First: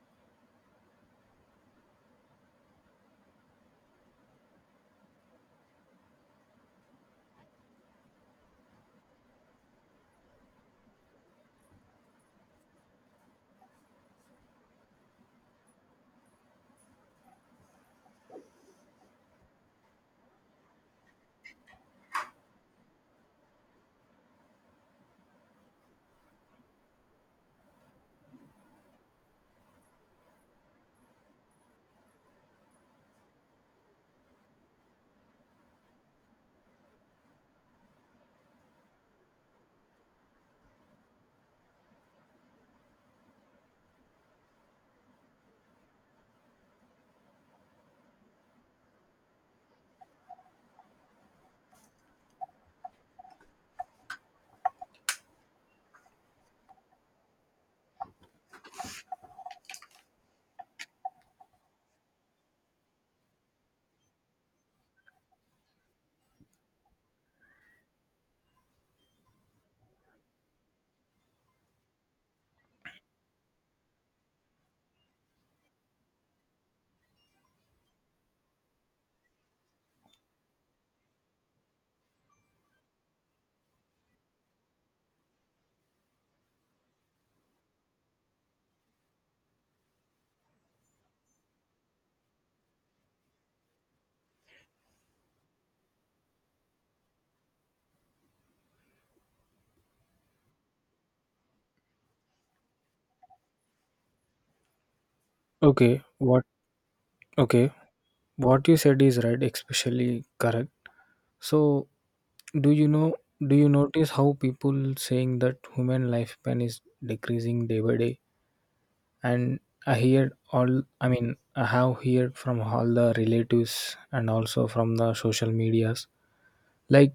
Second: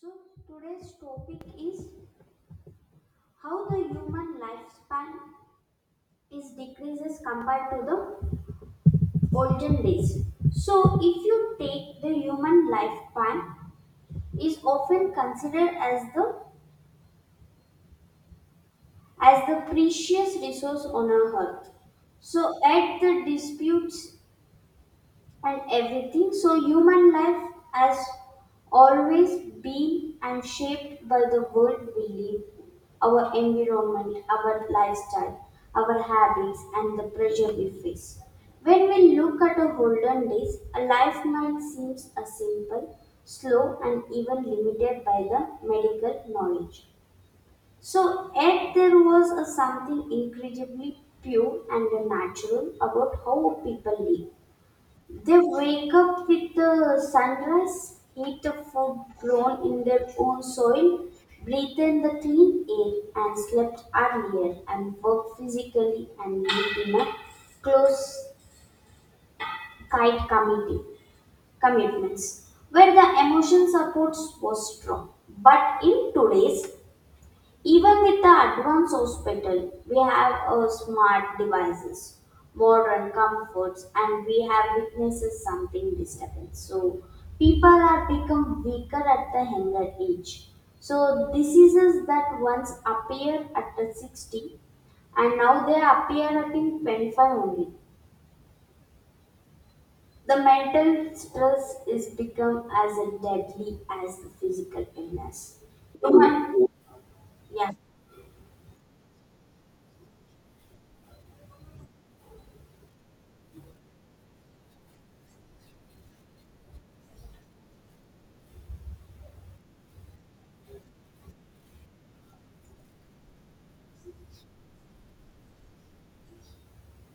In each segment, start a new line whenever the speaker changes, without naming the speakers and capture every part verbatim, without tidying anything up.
So today's topic is how the human lifespan is decreases compared to the olden days. So if you take the human lifespan is often considered as the as the precious resource on our earth. So at the disputes and everything. So, human life has always been and shaped by the world we live, our environment, our lifestyle, our habits, and the pressure we face. When we look at the olden days, a life might seem a simple, slow, and even limited by the medical knowledge. So, yet there was a something incredibly pure and natural about how people live. They wake up with the sunrise, eat the food grown in their own soil, breathe in the clean air, and slept earlier and work physically and live in a close tight committee commitments where the emotion supports was strong. But in today's even with the advanced hospital, we have our smart devices, modern comforts, and we have witnesses something disturbing. So people are become weaker at the younger age. So diseases that once appeared at the sixty and now they appear at in twenty-five only. The mental stress is become as a deadly as the physical illness.
Okay, what
Human,
okay,
yeah.
what you said is right, especially correct. So, do you know do you notice how people saying that human lifespan is decreasing day by day? And I hear all I mean, I have heard from all the relatives and also from the social medias. Like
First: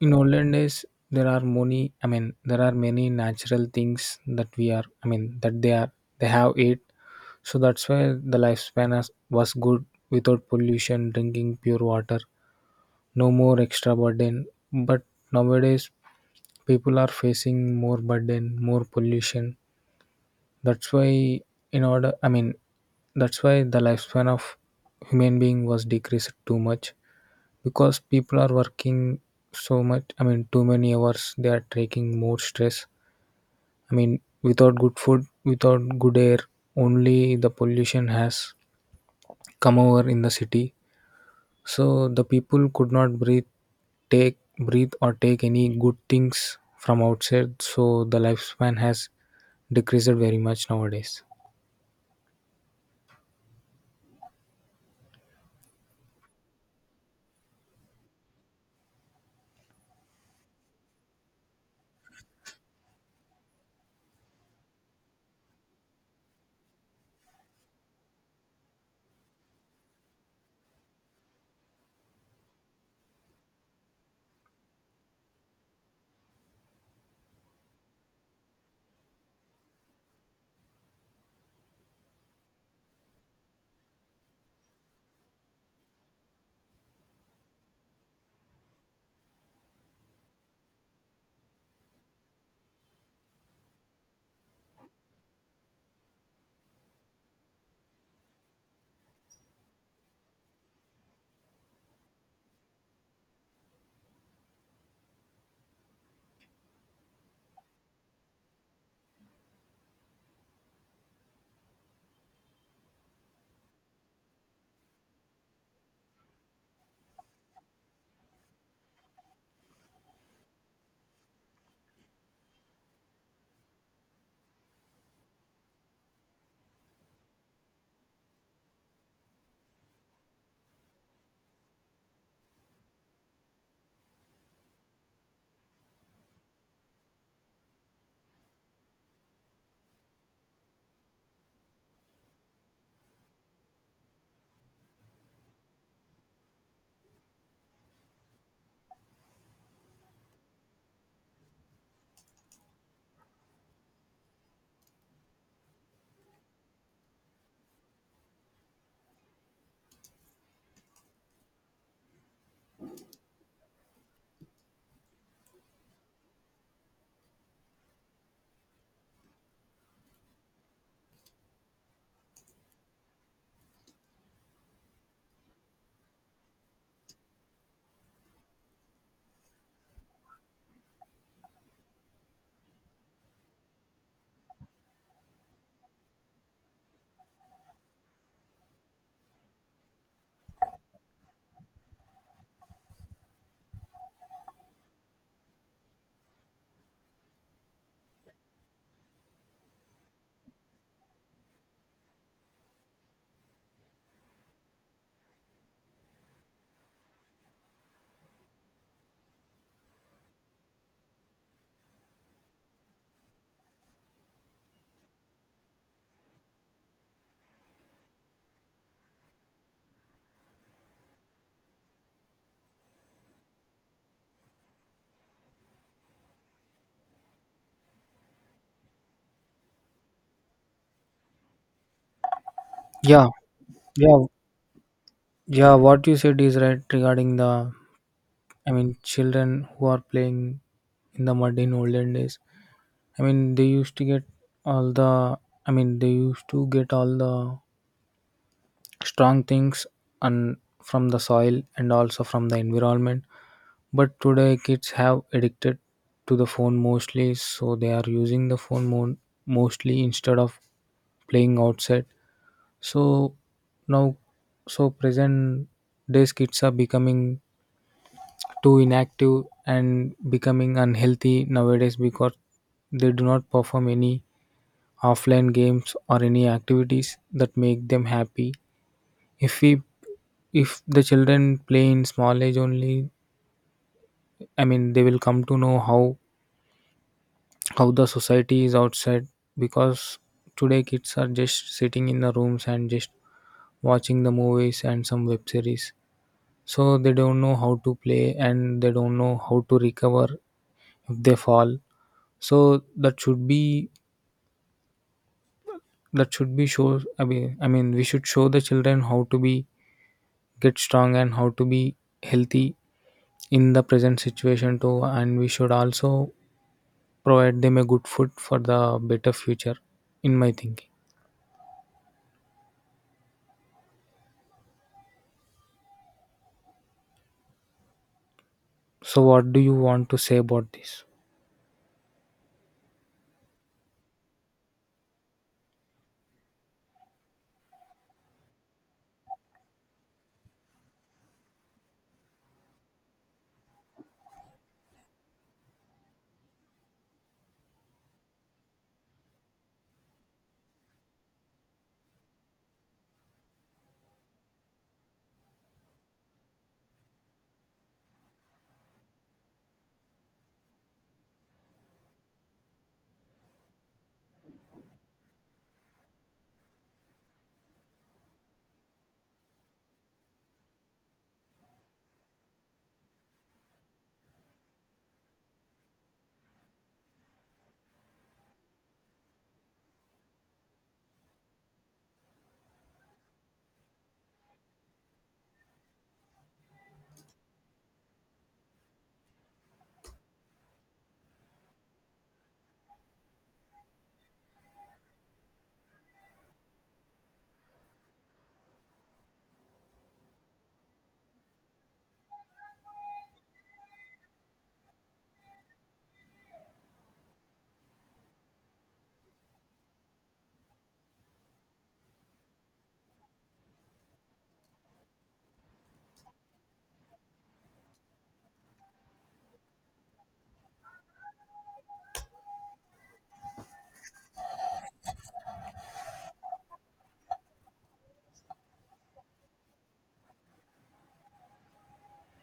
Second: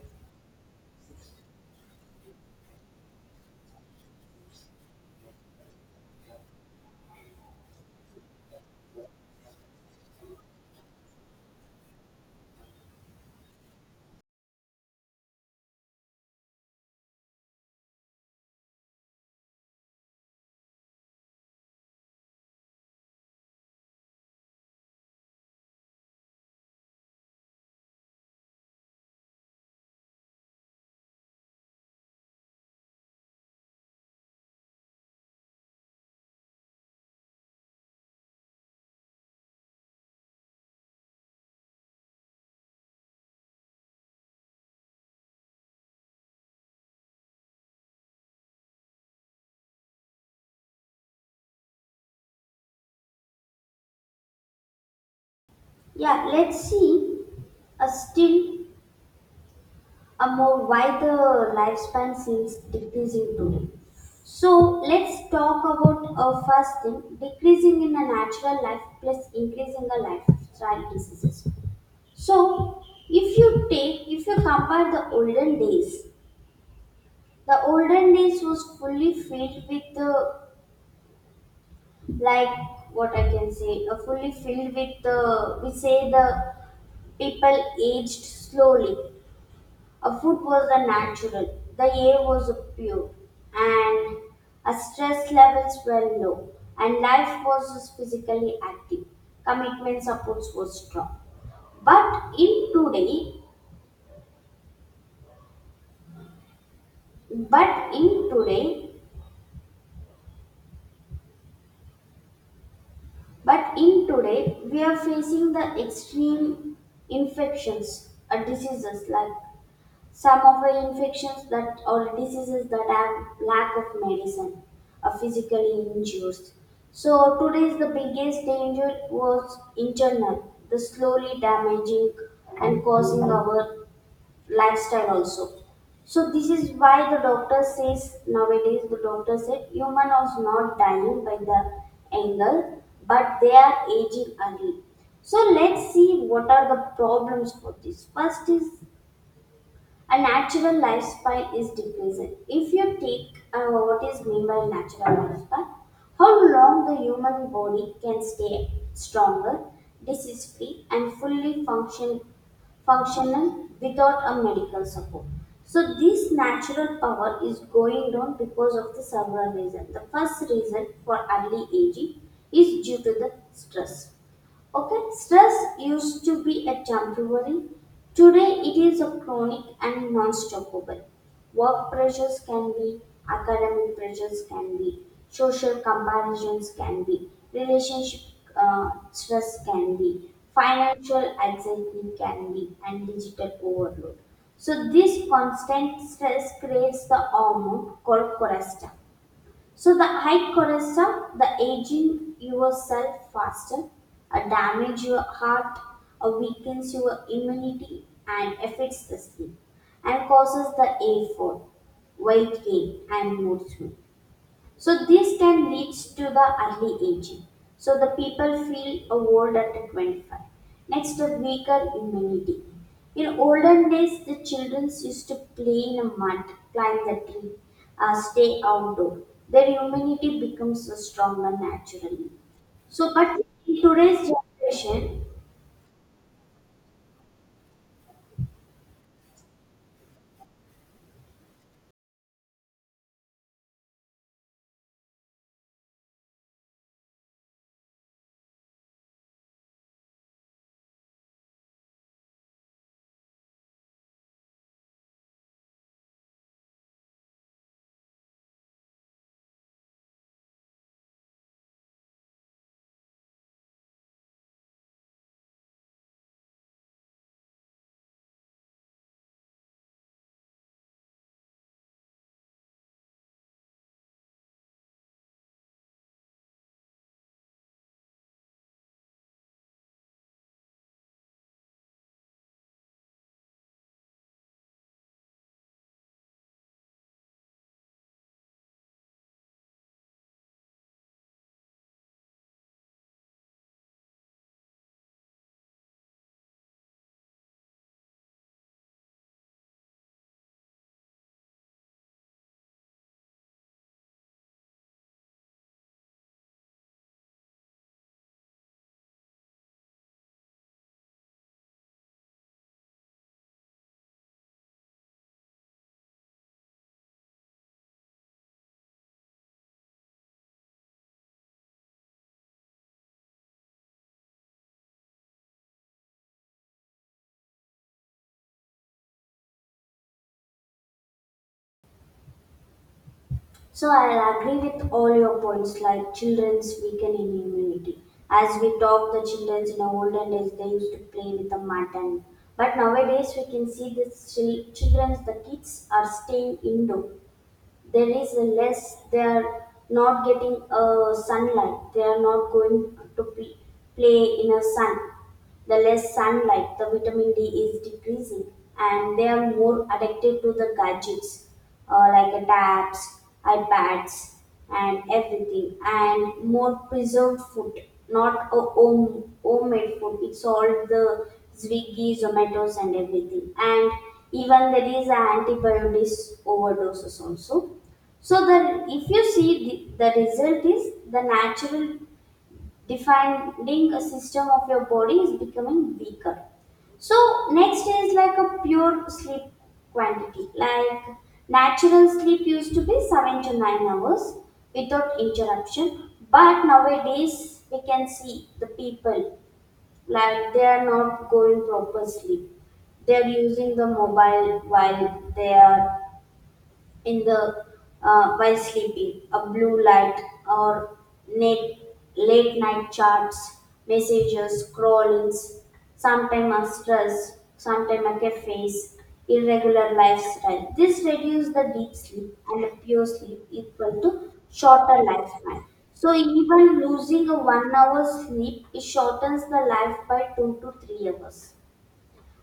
in olden days there are many I mean there are many natural things that we are I mean that they are they have ate So that's why the lifespan as- was good without pollution, drinking pure water, no more extra burden. But nowadays, people are facing more burden, more pollution. That's why, in order, I mean, that's why the lifespan of human being was decreased too much because people are working so much. I mean, too many hours. They are taking more stress. I mean, without good food, without good air, only the pollution has come over in the city. So the people could not breathe, take breathe or take any good things from outside. So the lifespan has decreased very much nowadays.
Yeah, let's see a still a more why the lifespan seems decreasing today. So let's talk about a first thing decreasing in a natural life plus increasing the lifestyle diseases. So if you take if you compare the olden days, the olden days was fully filled with the like what I can say, uh, fully filled with the we say the people aged slowly. A food was the natural, the air was pure, and our stress levels were low, and life was physically active. Commitment supports was strong. But in today, but in today, but in today, we are facing the extreme infections, uh, diseases like some of the infections that or diseases that have lack of medicine are physically injures. So today's the biggest danger was internal, the slowly damaging and causing our lifestyle also. So this is why the doctor says nowadays the doctor said human was not dying by the angle, but they are aging early. So let's see what are the problems for this. First is a natural lifespan is decreasing. If you take uh, what is meant by natural lifespan, how long the human body can stay stronger, disease free, and fully function, functional without a medical support. So, this natural power is going down because of the several reasons. The first reason for early aging is due to the stress. Okay, stress used to be a temporary. Today it is a chronic and non-stoppable. Work pressures can be, academic pressures can be, social comparisons can be, relationship uh, stress can be, financial anxiety can be, and digital overload. So this constant stress creates the hormone called cortisol. So the high cholesterol, the aging yourself faster, uh, damage your heart, uh, weakens your immunity and affects the sleep and causes the A four, weight gain and mood swing. So this then leads to the early aging. So the people feel old at twenty-five. Next, the weaker immunity. In olden days, the children used to play in the mud, climb the tree, uh, stay outdoor. Their immunity becomes stronger naturally. So,
Yeah,
but in
yeah,
today's generation,
yeah. What you said is right regarding the, I mean, children who are playing in the mud in olden days. I mean, they used to get all the, I mean, they used to get all the strong things and from the soil and also from the environment, but today kids have addicted to the phone mostly, so they are using the phone more mostly instead of playing outside. So now so present days kids are becoming too inactive and becoming unhealthy nowadays because they do not perform any offline games or any activities that make them happy. if we if the children play in small age only, i mean they will come to know how how the society is outside, because today kids are just sitting in the rooms and just watching the movies and some web series. So they don't know how to play and they don't know how to recover if they fall. So that should be that should be show I mean I mean we should show the children how to be get strong and how to be healthy in the present situation too, and we should also provide them a good food for the better future, in my thinking. So what do you want to say about this?
so I'll agree with all your points like children's weakening immunity. As we talk, the childrens in the olden days they used to play with the mud and but nowadays we can see the chil- childrens, the kids are staying indoor, there is less they are not getting uh, sunlight, they are not going to p- play in a sun. The less sunlight, the vitamin D is decreasing, and they are more addicted to the gadgets, uh, like uh, tabs, iPads, and everything, and more preserved food, not a home homemade food, it's all the Swiggy Zomatos and everything, and even there is a antibiotics overdoses also. So the if you see the, the result is the natural defining a system of your body is becoming weaker. So next is like a pure sleep quantity. Like natural sleep used to be seven to nine hours without interruption, but nowadays we can see the people like they are not going proper sleep. They are using the mobile while they are in the uh, while sleeping. A blue light or late, late night chats, messages, scrollings, sometimes a stress, sometimes a cafes, irregular lifestyle. This reduces the deep sleep and the pure sleep equal to shorter lifespan. So even losing a one hour sleep it shortens the life by two to three hours,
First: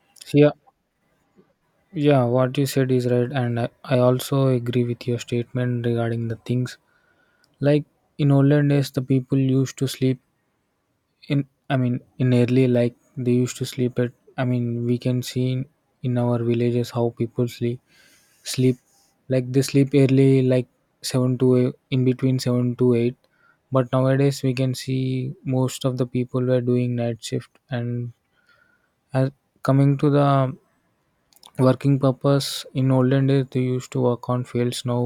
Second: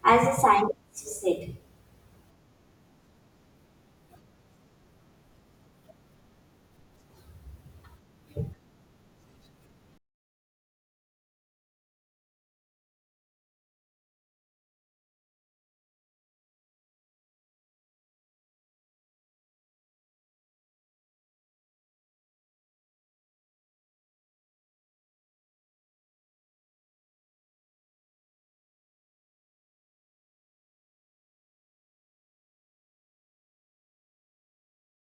as a
Yeah,
scientist said.
yeah. What you said is right, and i, I also agree with your statement regarding the things. Like in olden days the people used to sleep in I mean in early, like they used to sleep at, i mean we can see in, in our villages how people sleep sleep like they sleep early like seven to eight, in between seven to eight. But nowadays we can see most of the people were doing night shift. And as coming to the working purpose, in olden days they used to work on fields, now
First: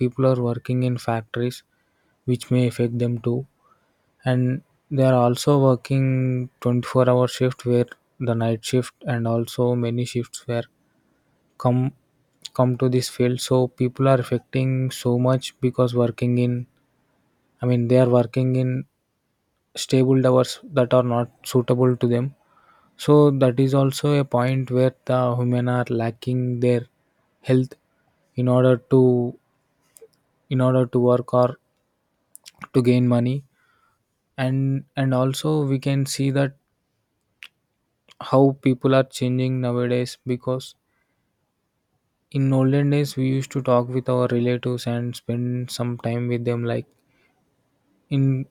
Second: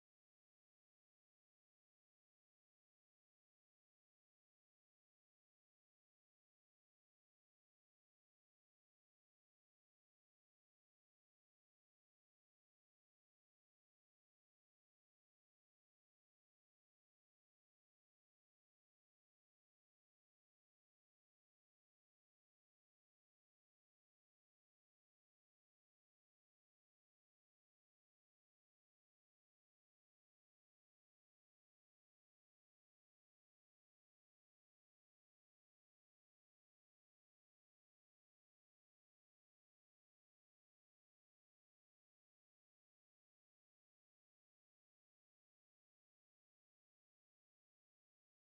people are working in factories, which may affect them too. And they are also working twenty-four hour shift where the night shift and also many shifts where come come to this field. So people are affecting so much because working in I mean they are working in stable hours that are not suitable to them. So that is also a point where the women are lacking their health in order to in order to work or to gain money. And and also we can see that how people are changing nowadays because in olden days we used to talk with our relatives and spend some time with them, like in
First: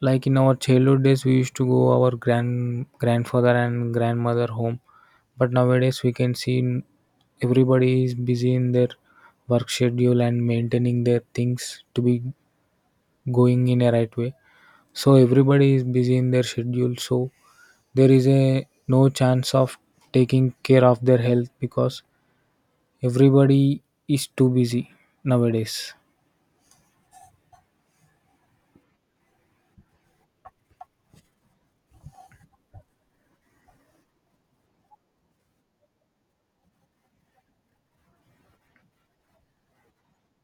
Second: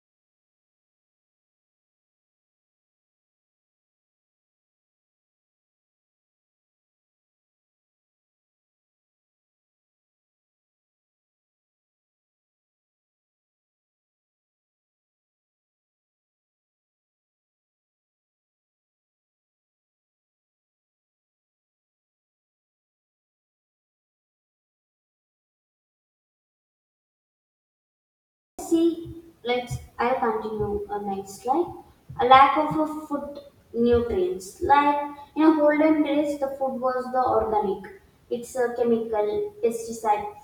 like in our childhood days, we used to go our grand grandfather and grandmother home, but nowadays we can see n- everybody is busy in their work schedule and maintaining their things to be going in a right way. So everybody is busy in their schedule, so there is a no chance of taking care of their health because everybody is too busy nowadays.
See, let's I'll continue a next slide. A lack of a food nutrients. Like in a olden days, the food was the organic. It's a chemical pesticide.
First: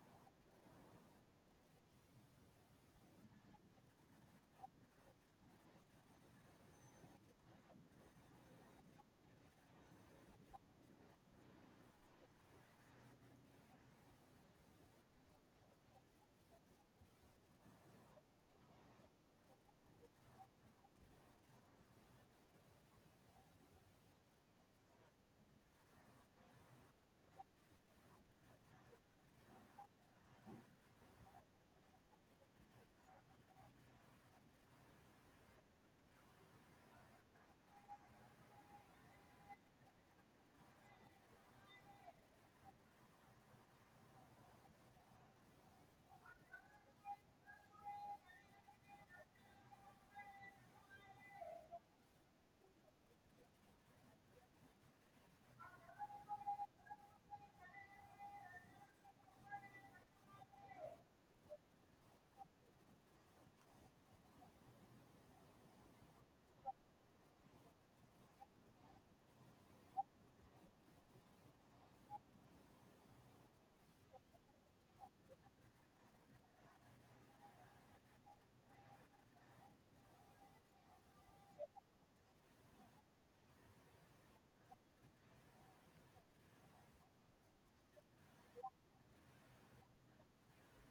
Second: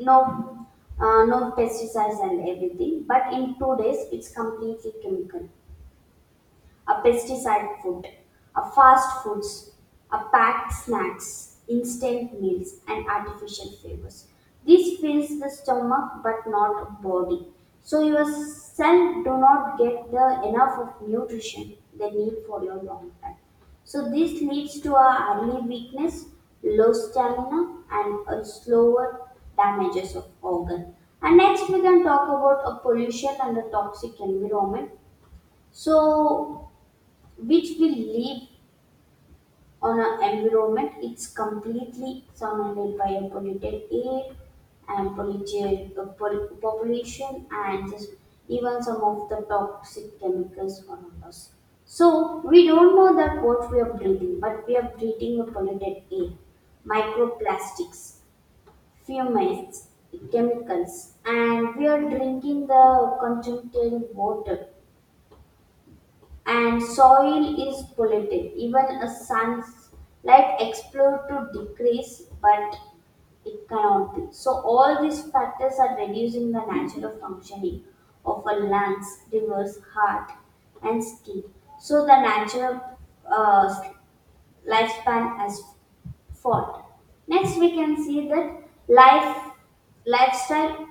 No, uh, no pesticides and everything. But in two days, it's completely chemical a pesticide food, a fast foods, a packed snacks, instant meals, and artificial flavors. This fills the stomach but not body. So your cell do not get the enough of nutrition they need for your long time. So this leads to a early weakness, low stamina, and a slower damages of organ. And next we can talk about a pollution and a toxic environment. So which we live on an environment it's completely surrounded by a polluted air and polluted uh, pol- population and just even some of the toxic chemicals around us. So we don't know that what we are breathing, but we are breathing a polluted air, microplastics, fumes, chemicals, and we are drinking the contaminated water and soil is polluted. Even a sunlight explode to decrease, but it cannot be. So all these factors are reducing the natural functioning of our lungs, rivers, heart, and skin. So the natural uh, lifespan has fallen. Next, we can see that life lifestyle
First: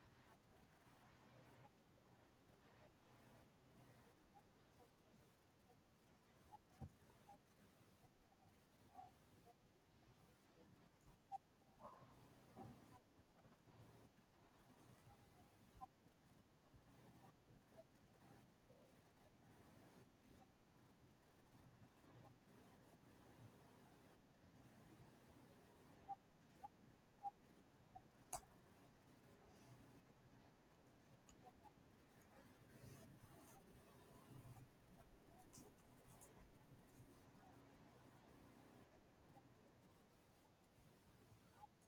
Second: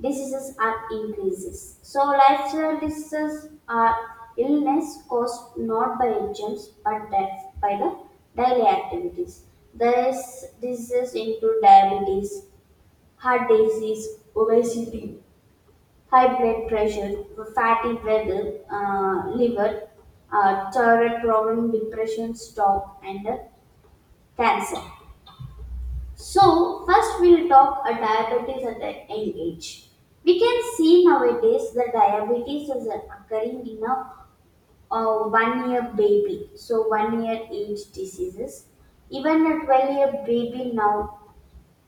diseases are increases. So lifestyle diseases are illness caused not by germs but that by the daily activities. These diseases include diabetes, heart disease, obesity, high blood pressure, fatty liver, uh, liver, uh, thyroid problem, depression, stroke, and uh, cancer. So, first we'll talk a diabetes at an young age. We can see nowadays the diabetes is occurring in a uh, one year baby, so one year age diseases. Even a twelve year baby now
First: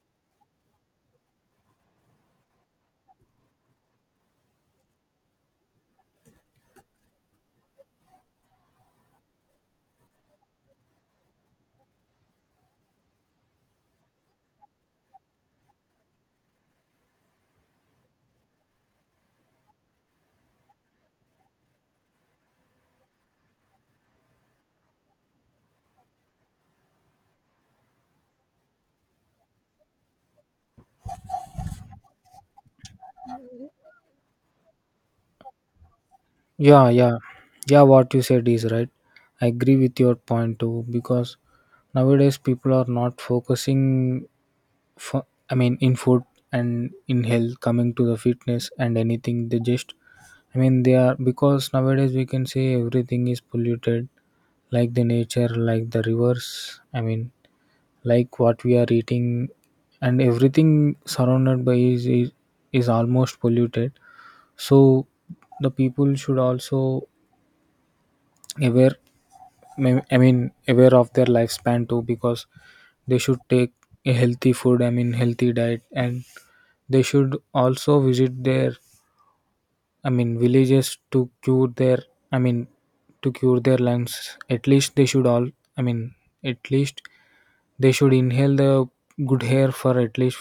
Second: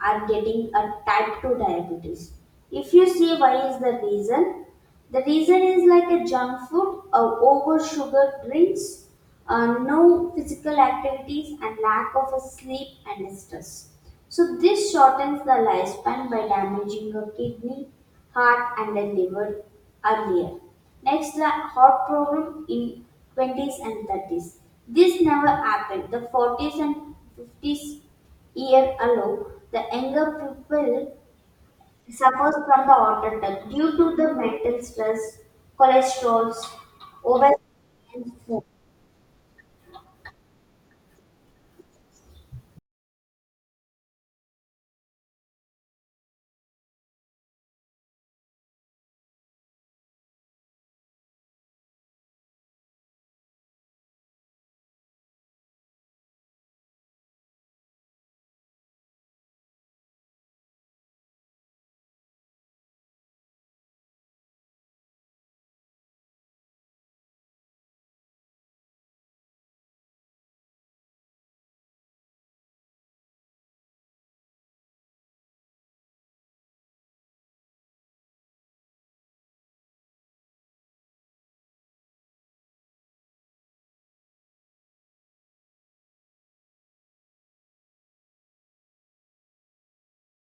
are getting a type two diabetes. If you see why is the reason, the reason is like a junk food, uh, over sugar drinks, uh, no physical activities, and lack of a sleep and stress. So this shortens the lifespan by damaging a kidney, heart, and the liver earlier. Next, the heart problem in twenties and thirties. This never happened. The forties and fifties ear alone, the younger pupil suffers from the auto due to the mental stress, cholesterol,
Yeah, yeah, yeah. What
obesity,
you
and
said
food.
is right. I agree with your point too because nowadays people are not focusing for, I mean in food and in health, coming to the fitness and anything they just, I mean they are, because nowadays we can say everything is polluted, like the nature, like the rivers, I mean like what we are eating, and everything surrounded by is is, is almost polluted. So the people should also aware, may- I mean aware of their lifespan too, because they should take a healthy food, I mean healthy diet, and they should also visit their, I mean villages to cure their, I mean to cure their lungs. At least they should all, I mean at least they should inhale the good air for at least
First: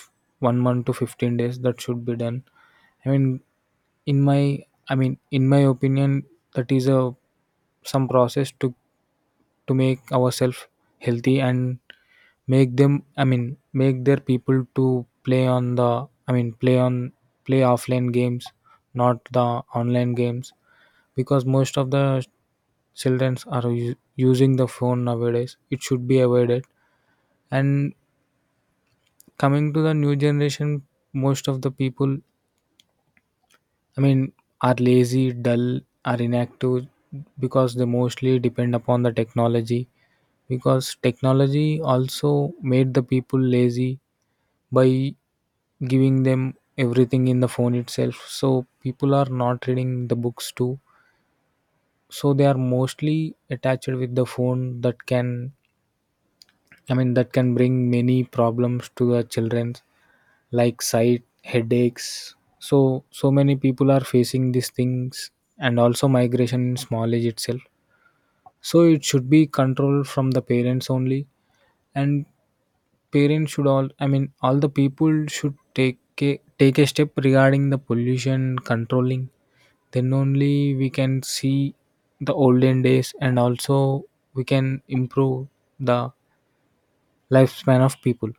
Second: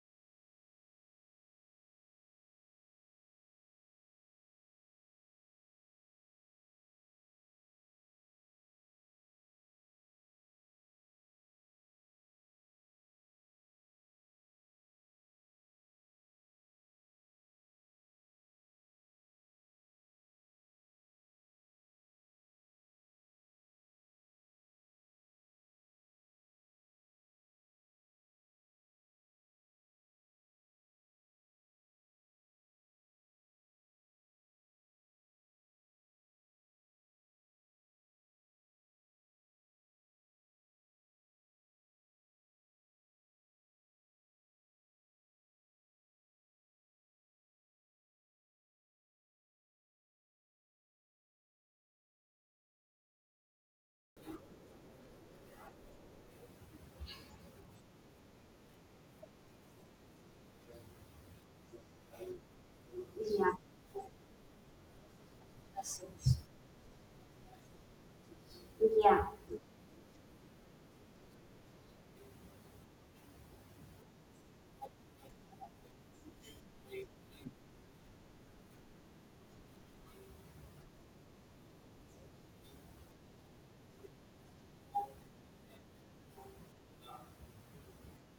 one month to fifteen days. That should be done, I mean in my I mean in my opinion. That is a some process to to make ourselves healthy and make them, i mean make their people to play on the I mean play on play offline games, not the online games, because most of the children are u- using the phone nowadays. It should be avoided. And coming to the new generation, most of the people, I mean, are lazy, dull, are inactive, because they mostly depend upon the technology. Because technology also made the people lazy by giving them everything in the phone itself. So people are not reading the books too. So they are mostly attached with the phone, that can, I mean, that can bring many problems to the children, like sight, headaches. So so
Yeah,
many people are facing these things, and also migration in small age itself. So it
yeah,
should be controlled from the parents only, and parents should all. I mean, all the people should take a, take a step regarding the pollution controlling. Then only we can see the olden days, and also we can improve the lifespan of people.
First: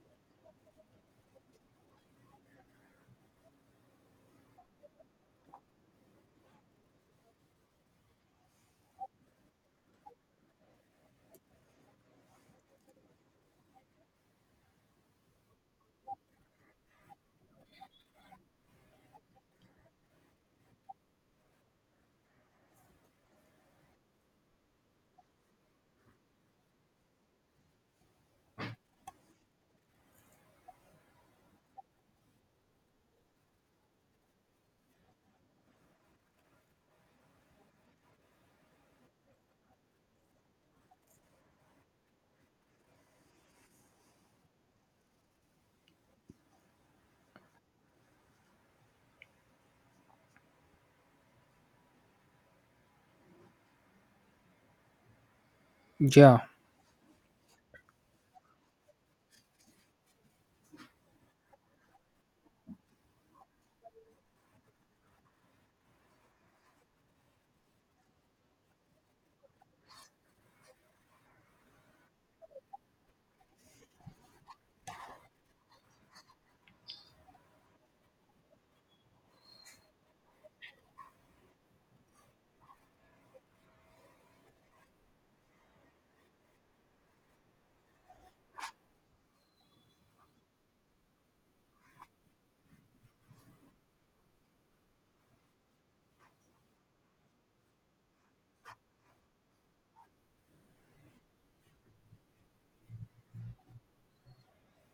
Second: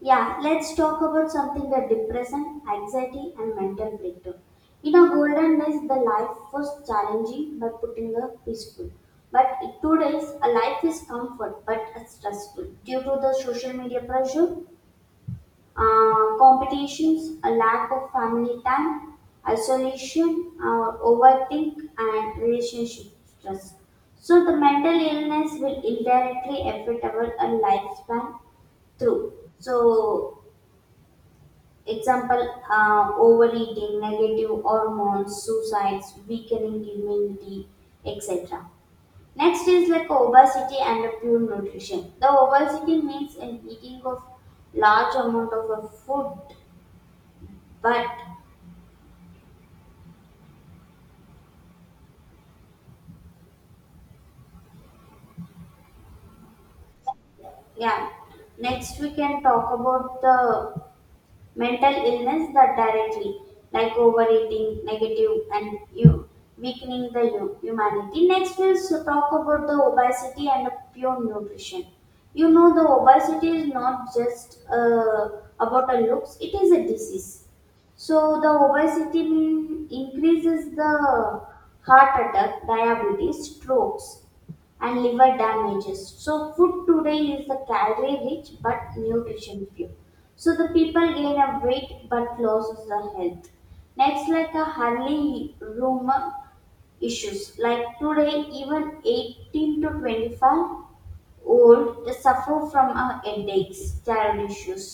yeah. Let's talk about something that depression, anxiety, and mental breakdown. In our golden days, the life was challenging but putting a peaceful. But in today's, a life is comfort but stressful due to the social media pressure, uh, competitions, a lack of family time, isolation, uh, overthink, and relationship stress. So, the mental illness will indirectly affect our uh, lifespan through. So, example, uh, overeating, negative hormones, suicides, weakening immunity, et cetera. Next is like obesity and a poor nutrition. The obesity means an eating of large amount of a food but
Yeah.
yeah, next we can talk about the mental illness that directly, like overeating, negative, and you weakening the hu- humanity. Next we'll so- talk about the obesity and the pure nutrition. You know, the obesity is not just uh, about a looks; it is a disease. So the obesity increases the heart attack, diabetes, strokes, and liver damages. So food today is the calorie rich but nutrition few. So the people gain a weight but loses the health. Next, like a early rumor issues. Like today, even eighteen to twenty-five old, they suffer from uh, headaches, thyroid issues,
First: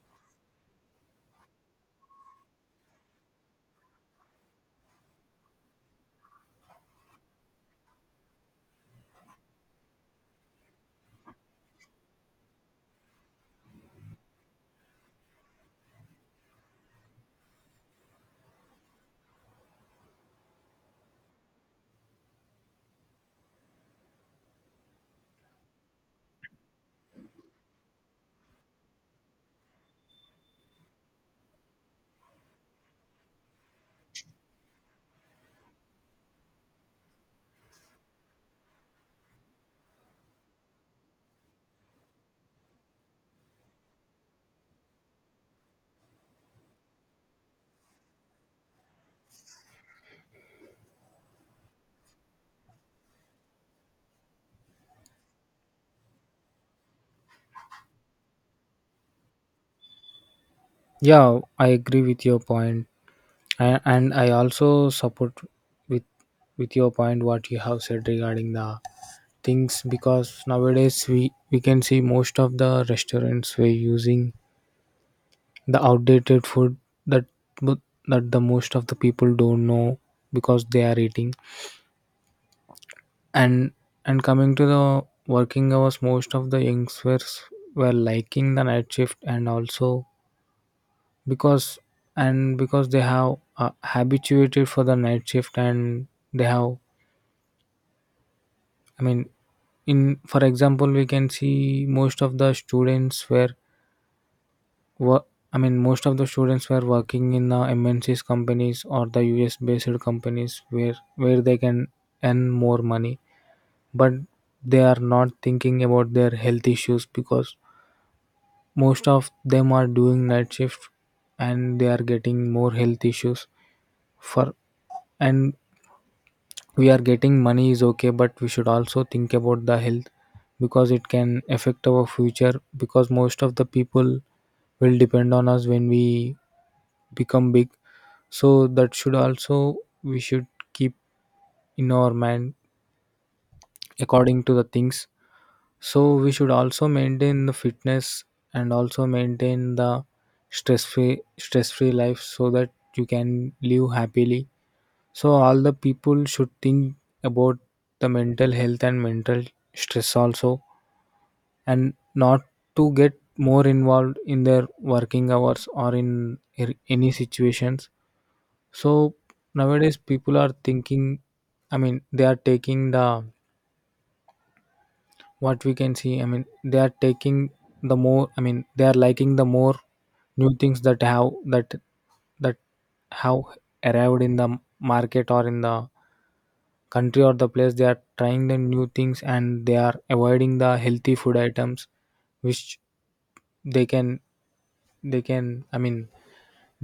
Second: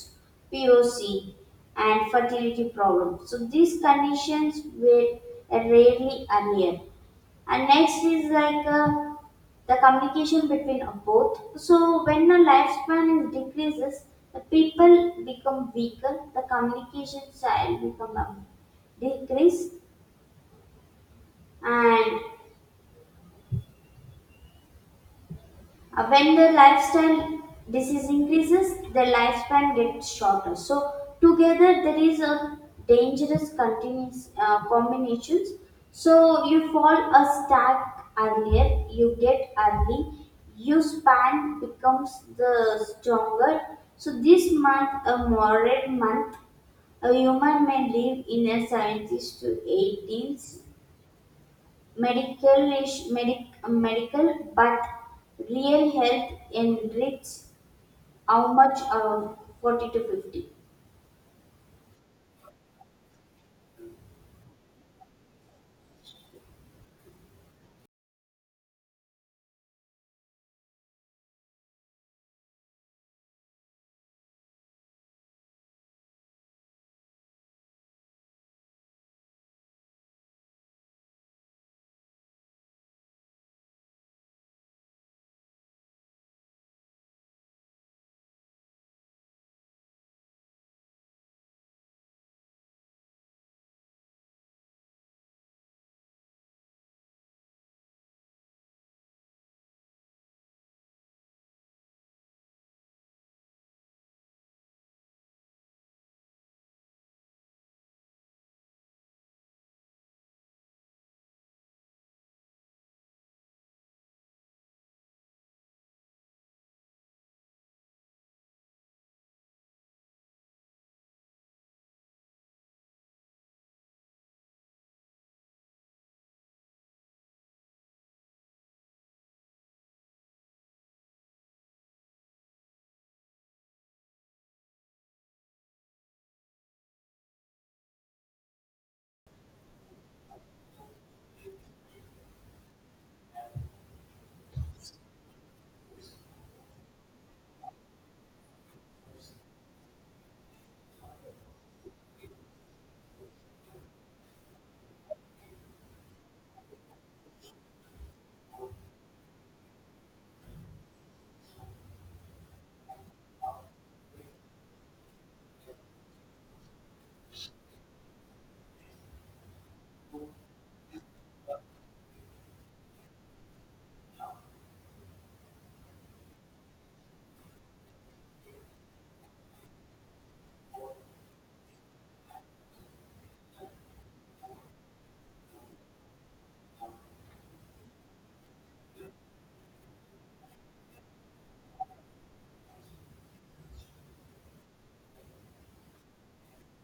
P O C, and fertility problems. So these conditions were rarely earlier. And next is like uh, the communication between uh, both. So when the lifespan is decreases, the people become weaker, the communication style become uh, decrease, and Uh, when the lifestyle disease increases, their lifespan gets shorter. So together there is a dangerous continuous uh, combinations. So you fall a stack earlier, you get early, you span becomes the stronger. So this month, a moderate month, a human may live in a seventies to eighties medical nation, medic, medical but real health enriches how much uh, forty to fifty.
Yeah, I agree with your point, and, and I also support with with your point what you have said regarding the things, because nowadays we we can see most of the restaurants were using the outdated food that, but that the most of the people don't know because they are eating. And and coming to the working hours, most of the youngsters were liking the night shift, and also because and because they have uh, habituated for the night shift. And they have, i mean in for example, we can see most of the students were wo- I mean most of the students were working in the mncs companies or the us based companies, where where they can earn more money, but they are not thinking about their health issues, because most of them are doing night shift and they are getting more health issues for. And we are getting money is okay, but we should also think about the health, because it can affect our future, because most of the people will depend on us when we become big. So that should also, we should keep in our mind according to the things. So we should also maintain the fitness, and also maintain the stress free stress free life so that you can live happily. So all the people should think about the mental health and mental stress also, and not to get more involved in their working hours or in ar- any situations. So nowadays people are thinking, i mean they are taking the, what we can see I mean they are taking the more, i mean they are liking the more new things that have, that that have arrived in the market or in the country or the place. They are trying the new things and they are avoiding the healthy food items, which they can they can I mean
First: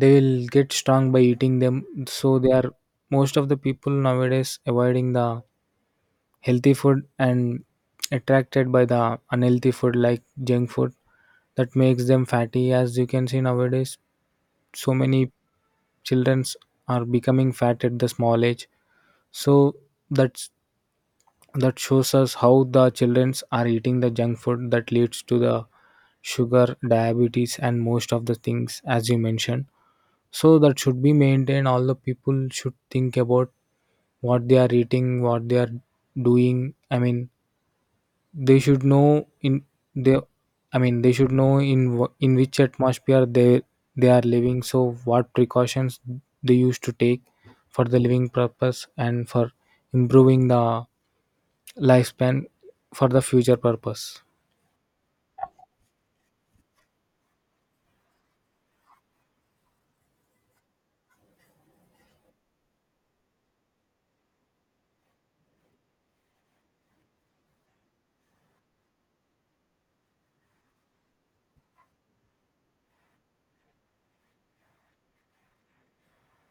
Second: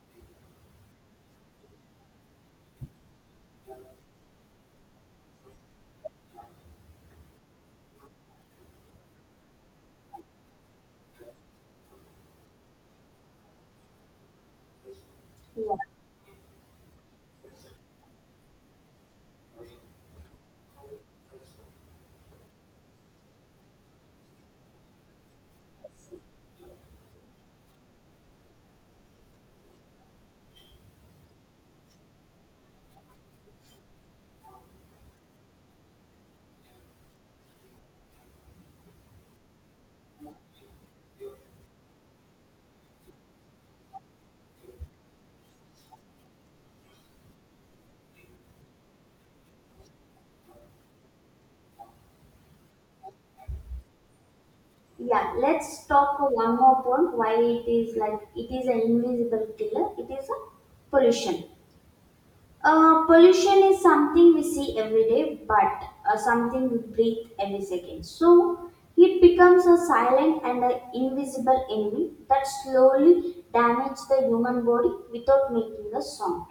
they will get strong by eating them. So they are, most of the people nowadays avoiding the healthy food and attracted by the unhealthy food like junk food, that makes them fatty. As you can see nowadays so many
Yeah.
childrens are becoming fat at the small age. So that's that shows us how the childrens are eating the junk food that leads to the sugar diabetes and most of the things as you mentioned. So that should be maintained. All the people should think about what they are eating, what they are doing, i mean they should know in they I mean they should know in wh- in which atmosphere they they are living, so what precautions they used to take for the living purpose and for improving the lifespan for the future purpose.
Yeah, let's talk one more point why it is like it is an invisible killer, it is a pollution. Uh, pollution is something we see every day but uh, something we breathe every second, so it becomes a silent and an invisible enemy that slowly damages the human body without making a sound.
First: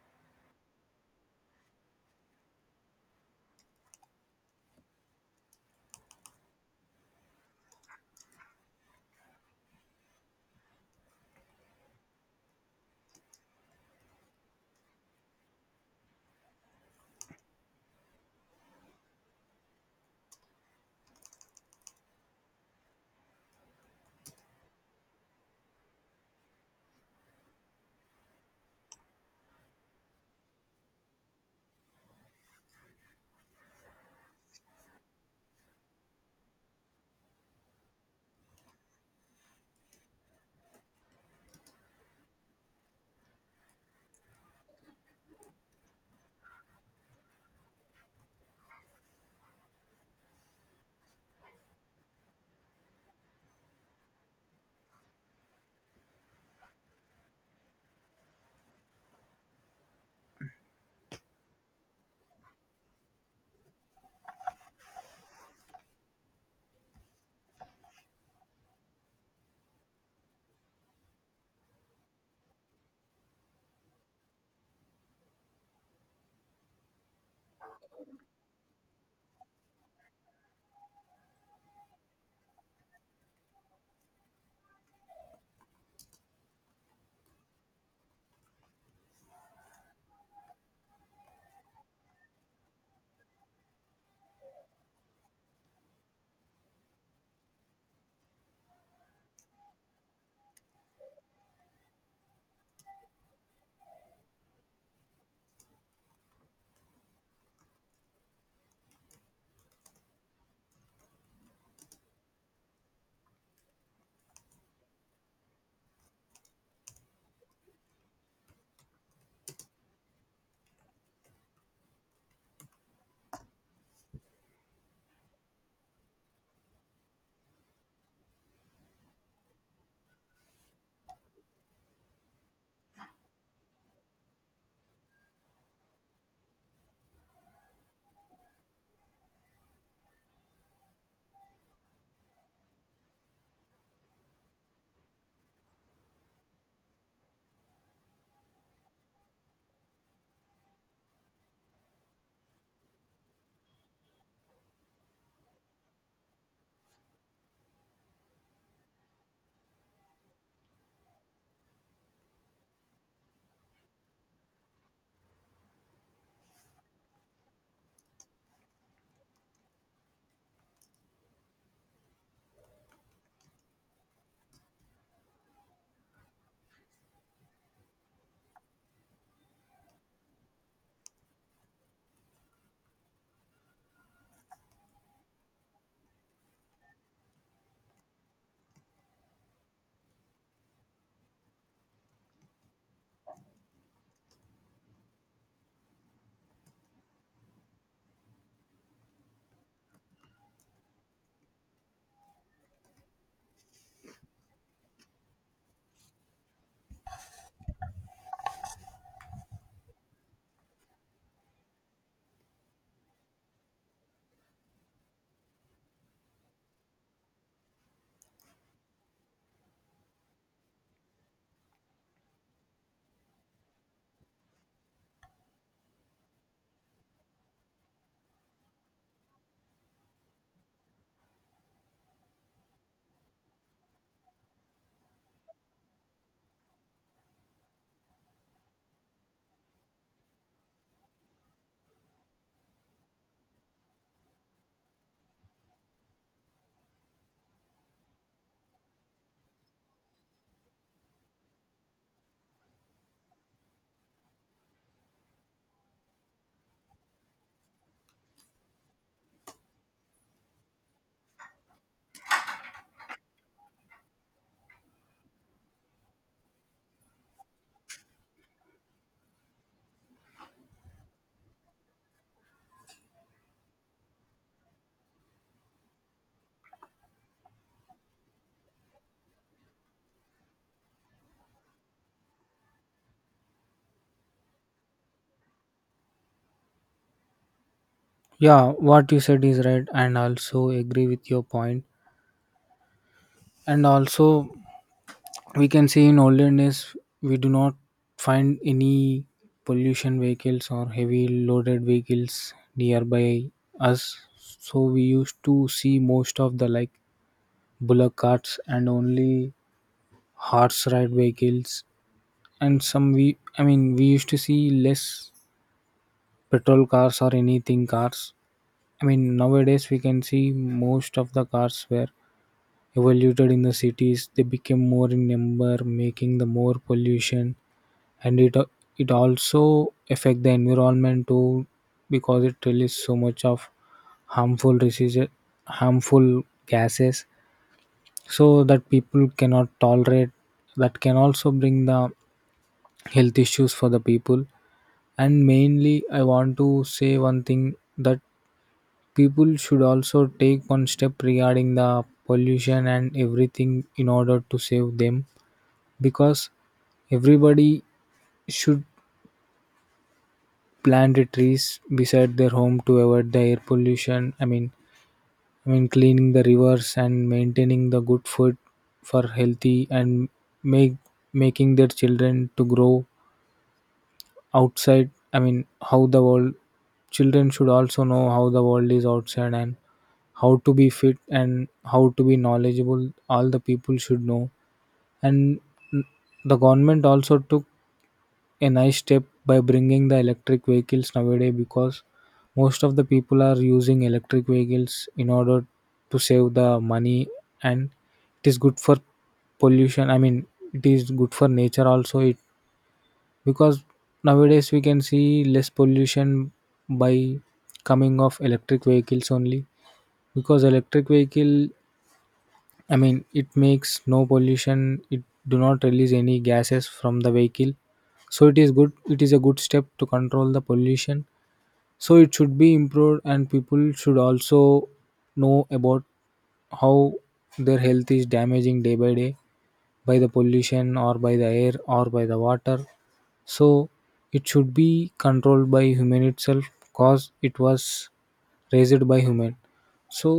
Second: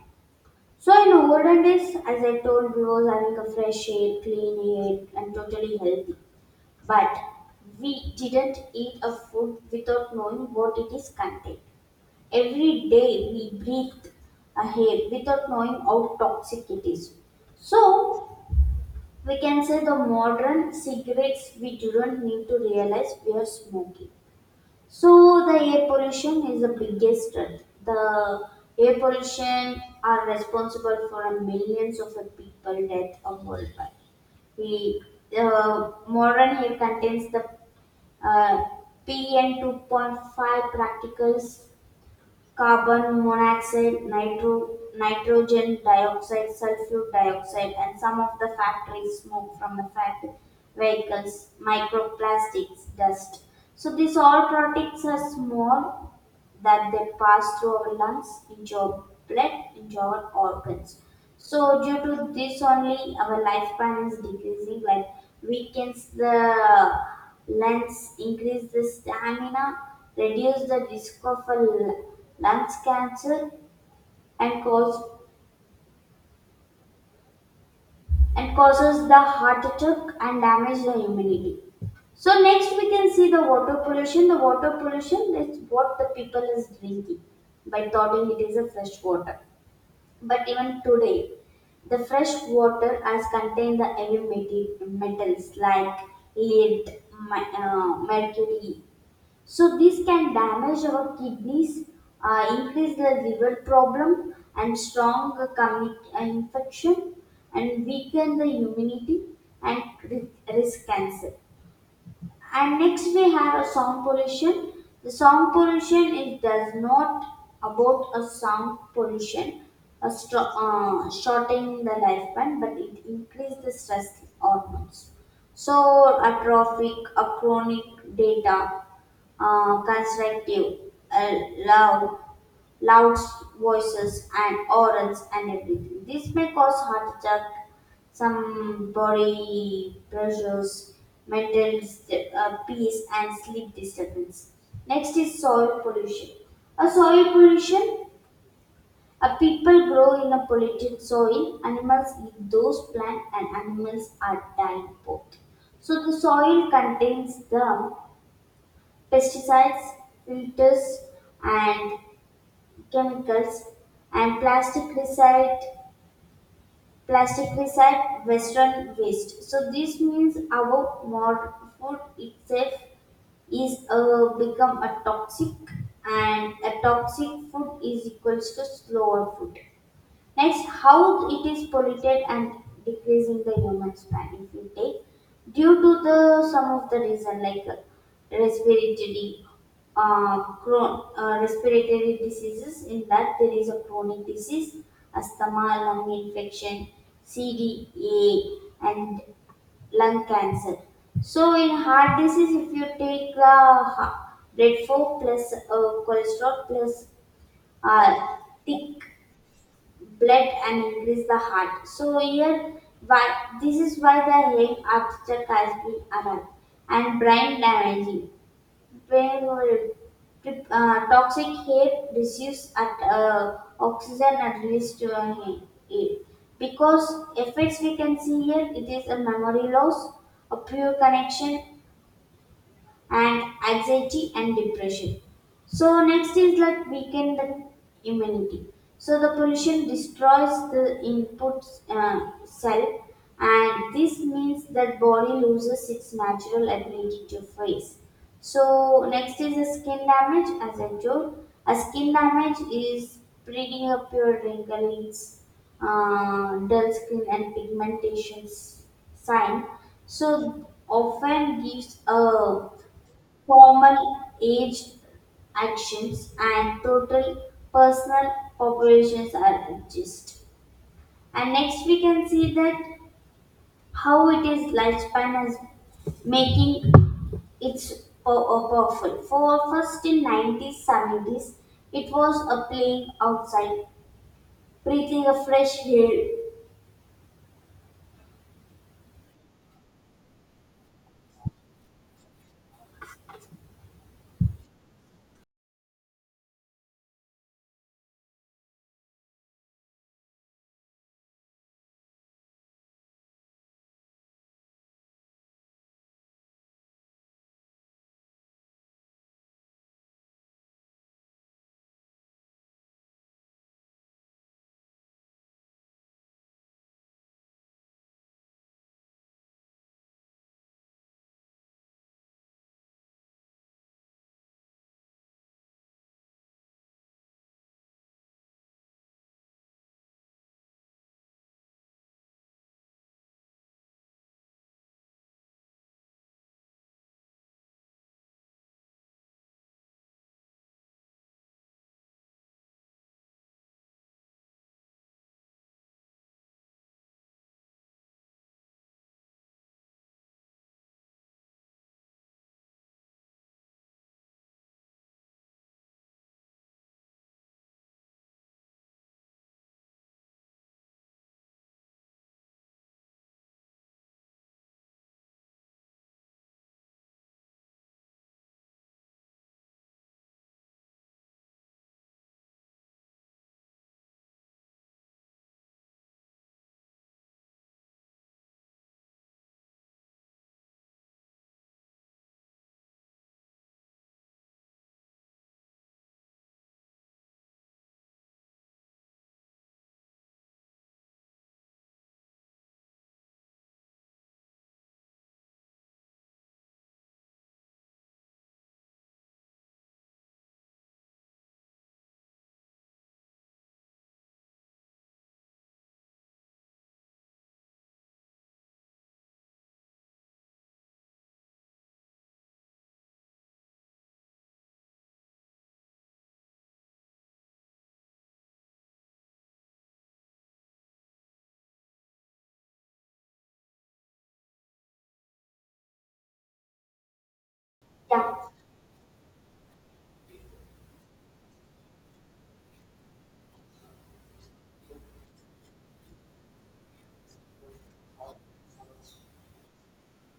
So in olden days, as I told, we was having a fresh air, clean air, and totally healthy. But we didn't eat a food without knowing what it is contained. Every day we breathed a air without knowing how toxic it is. So we can say the modern cigarettes we do not need to realize we are smoking. So the air pollution is the biggest threat. The air pollution are responsible for millions of people death of worldwide. The uh, modern air contains the uh, P N two point five particles, carbon monoxide, nitro, nitrogen dioxide, sulfur dioxide, and some of the factory smoke from the factory vehicles, microplastics, dust. So these all products are small that they pass through our lungs into our blood into our organs, so due to this only our lifespan is decreasing, like weakens the lungs, increase the stamina, reduce the risk of a l- lungs cancer, and cause and causes the heart attack and damage the immunity. So next we can see the water pollution. The water pollution is what the people is drinking by thoughting it is a fresh water. But even today, the fresh water has contained the heavy meti- metals like lead, ma- uh, mercury. So this can damage our kidneys, uh, increase the liver problem, and strong commit- uh, infection, and weaken the immunity, and ri- risk cancer. And next we have a sound pollution. The sound pollution is does not about a sound pollution, a stro- uh, shortening the lifespan, but it increase the stress hormones. So a traffic, a chronic data, uh, constructive, uh, loud, loud voices and orals and everything. This may cause heart attack, some body pressures, mental disturb- uh, peace and sleep disturbance. Next is soil pollution. A soil pollution. A people grow in a polluted soil. Animals eat those plants and animals are dying both. So the soil contains the pesticides, filters, and chemicals, and plastic recite plastic recite western waste. So this means our modern food itself is uh, become a toxic, and a toxic food is equals to slower food. Next, how it is polluted and decreasing the human span. If you take due to the some of the reason like uh, respiratory, uh, chron- uh, respiratory diseases. In that there is a chronic disease, asthma, lung infection, C D A, and lung cancer. So in heart disease, if you take the ha- bread four plus uh, cholesterol plus uh, thick blood and increase the heart. So here, why this is why the head architect has been arrived and brain damaging. Brain will- uh, Toxic hair reduces at uh, oxygen and release to our hair. Air. Because effects we can see here, it is a memory loss, a pure connection, and anxiety and depression. So next is like weaken the immunity. So the pollution destroys the input uh, cell, and this means that body loses its natural ability to face. So next is the skin damage. As I told, a skin damage is breeding up your wrinklings, uh, dull skin, and pigmentation s- sign. So often gives a formal age, actions and total personal populations are adjusted. And next we can see that how it is lifespan is making its po- uh, powerful. For first in nineties, seventies, it was a playing outside, breathing a fresh air.
Yeah, what you said is right, and also agree with your point. And also we can see in olden days we do not find any pollution vehicles or heavy loaded vehicles nearby us. So we used to see most of the, like, bullock carts and only horse ride vehicles, and some we I mean we used to see less petrol cars or anything cars, i mean nowadays we can see most of the cars were evaluated in the cities. They became more in number, making the more pollution, and it al- it also affect the environment too, because it releases so much of harmful diseases harmful gases, so that people cannot tolerate. That can also bring the health issues for the people. And mainly I want to say one thing, that people should also take one step regarding the pollution and everything in order to save them, because everybody should planted trees beside their home to avoid the air pollution. I mean, I mean cleaning the rivers and maintaining the good food for healthy, and make making their children to grow outside. I mean, how the world children should also know how the world is outside and how to be fit and how to be knowledgeable. All the people should know. And the government also took a nice step by bringing the electric vehicles nowadays, because most of the people are using electric vehicles in order to save the money, and it is good for pollution, i mean it is good for nature also. It because nowadays we can see less pollution by coming of electric vehicles only, because electric vehicle, I mean, it makes no pollution. It do not release any gases from the vehicle, so it is good. It is a good step to control the pollution. So it should be improved, and people should also know about how their health is
Yeah,
damaging day by day by the pollution or by the air or by the water. So it should be controlled by human itself, cause it was raised by human. So